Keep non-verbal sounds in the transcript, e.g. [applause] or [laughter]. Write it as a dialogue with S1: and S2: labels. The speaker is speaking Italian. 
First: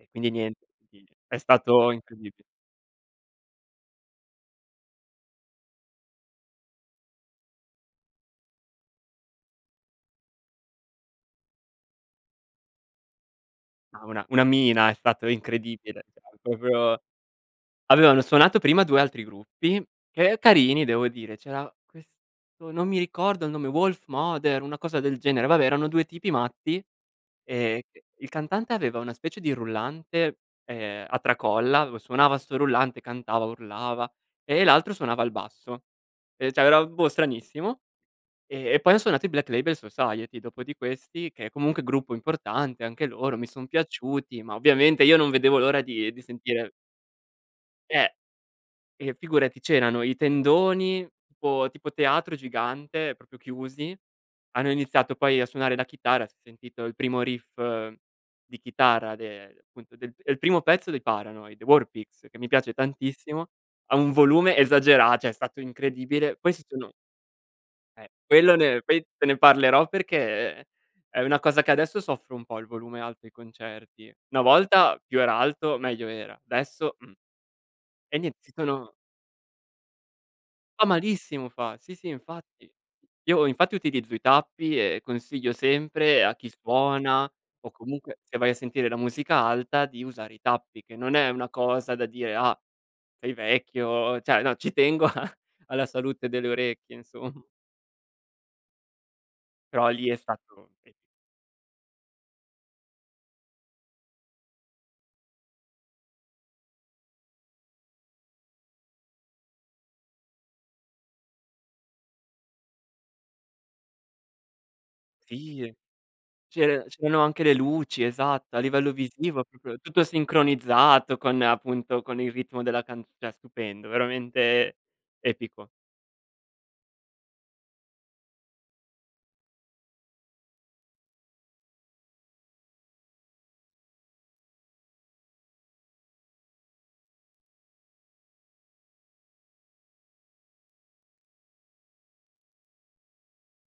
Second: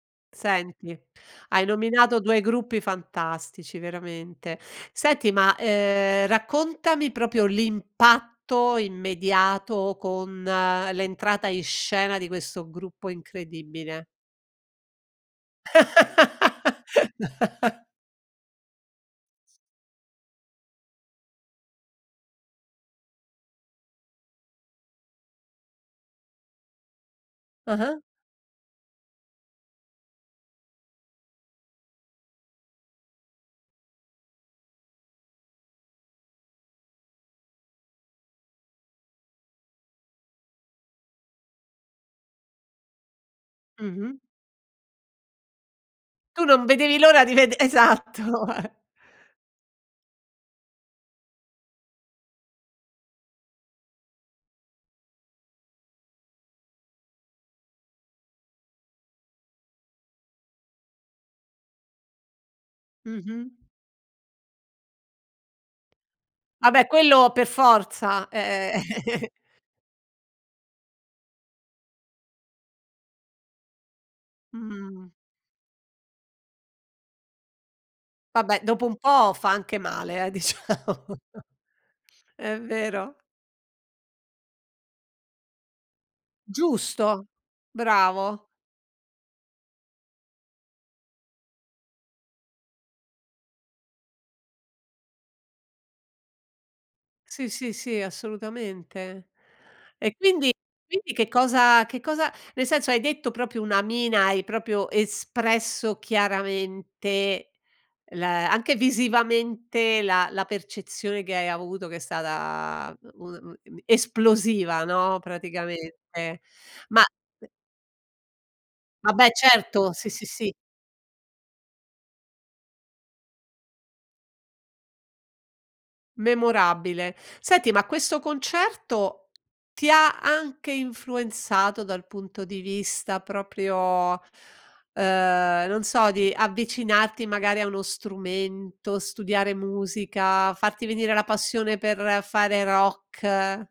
S1: E, quindi nient,
S2: Senti,
S1: [unintelligible] è
S2: hai
S1: stato
S2: nominato 2
S1: incredibi
S2: gruppi fantastici veramente. Senti, ma, ehm, raccontami proprio l'impatto immediato con l'entrata in scena di questo gruppo
S1: No,
S2: incredibile.
S1: una una mina, è stato incredibile. No, è proprio
S2: [laughs]
S1: Allora, hanno suonato prima 2 altri gruppi, che carini devo dire, c'era questo non mi ricordo il nome, Wolfmother, una cosa del genere, vabbè, erano 2 tipi matti, ehm,
S2: Ah-ah.
S1: c il cantante aveva una specie di rullante, ehm, a tracolla, avev suonava 'sto rullante, cantava, urlava, e l'altro suonava il basso, e cioè, era, boh, stranissimo e e poi han suonato i Black Label Society, dopo di questi che è comunque gruppo importante, anche loro mi son
S2: Mh-mh.
S1: piaciuti, ma ovviamente io non vedevo l'ora di di
S2: Tu non
S1: sentire
S2: vedevi l'ora di ved
S1: Eh!
S2: esatto. [chuckles]
S1: E, figurati c'erano i tendoni tipo tipo teatro gigante, proprio chiusi, hanno iniziato poi a suonare la chitarra, si è sentito il primo riff di chitarra de appunto, del il primo pezzo dei Paranoid, War Pigs, che mi piace tantissimo,
S2: Mh-mh.
S1: a un volume esagera cioè è stato incredibile.
S2: Ah,
S1: Questo
S2: beh,
S1: no
S2: quello pe
S1: Eh,
S2: forza,
S1: quello
S2: ehm
S1: ne poi te
S2: [chuckles]
S1: ne parlerò perché è una cosa che adesso soffro un po' il volume alto ai concerti. Una volta
S2: Mh.
S1: più era alto meglio era, adesso mh. E niente si
S2: Vabbè, dopo
S1: sono
S2: un po' fa anche male, eh, diciamo.
S1: Fa
S2: [chuckles]
S1: malissimo fa. Sì, sì
S2: È
S1: infatti.
S2: vero.
S1: Io infatti utilizzo i tappi, e consiglio sempre a chi suona,
S2: Giusto!
S1: o comunque se
S2: Bravo.
S1: vai a sentire la musica alta, di usare i tappi che non è una cosa da dire: "Ah sei vecchio", cioè, no, ci tengo a alla salute delle orecchie, insomm
S2: Sì, sì, sì, assolutamente.
S1: Però, lì
S2: E,
S1: è
S2: quindi
S1: stato Sì.
S2: quindi che cosa che cosa nel senso hai detto proprio una mina, hai proprio espresso chiaramente l anche visivamente la la percezione che hai avuto che è stata,, [unintelligible] esplosiva, no,
S1: Sì.
S2: praticamente.
S1: C'er
S2: Ma,
S1: c'erano anche
S2: uhm
S1: le luci, esatto, a livello
S2: Vabbè,
S1: visivo, proprio
S2: certo.
S1: tutto
S2: Sì, sì, sì.
S1: sincronizzato con appunto, con il ritmo della can cioè, stupendo, veramente epico.
S2: Memorabile. Senti, ma questo concerto ti ha anche influenzato dal punto di vista proprio, uhm, non so, di avvicinarti magari a uno strumento, studiare musica, farti venire la passione per fare rock?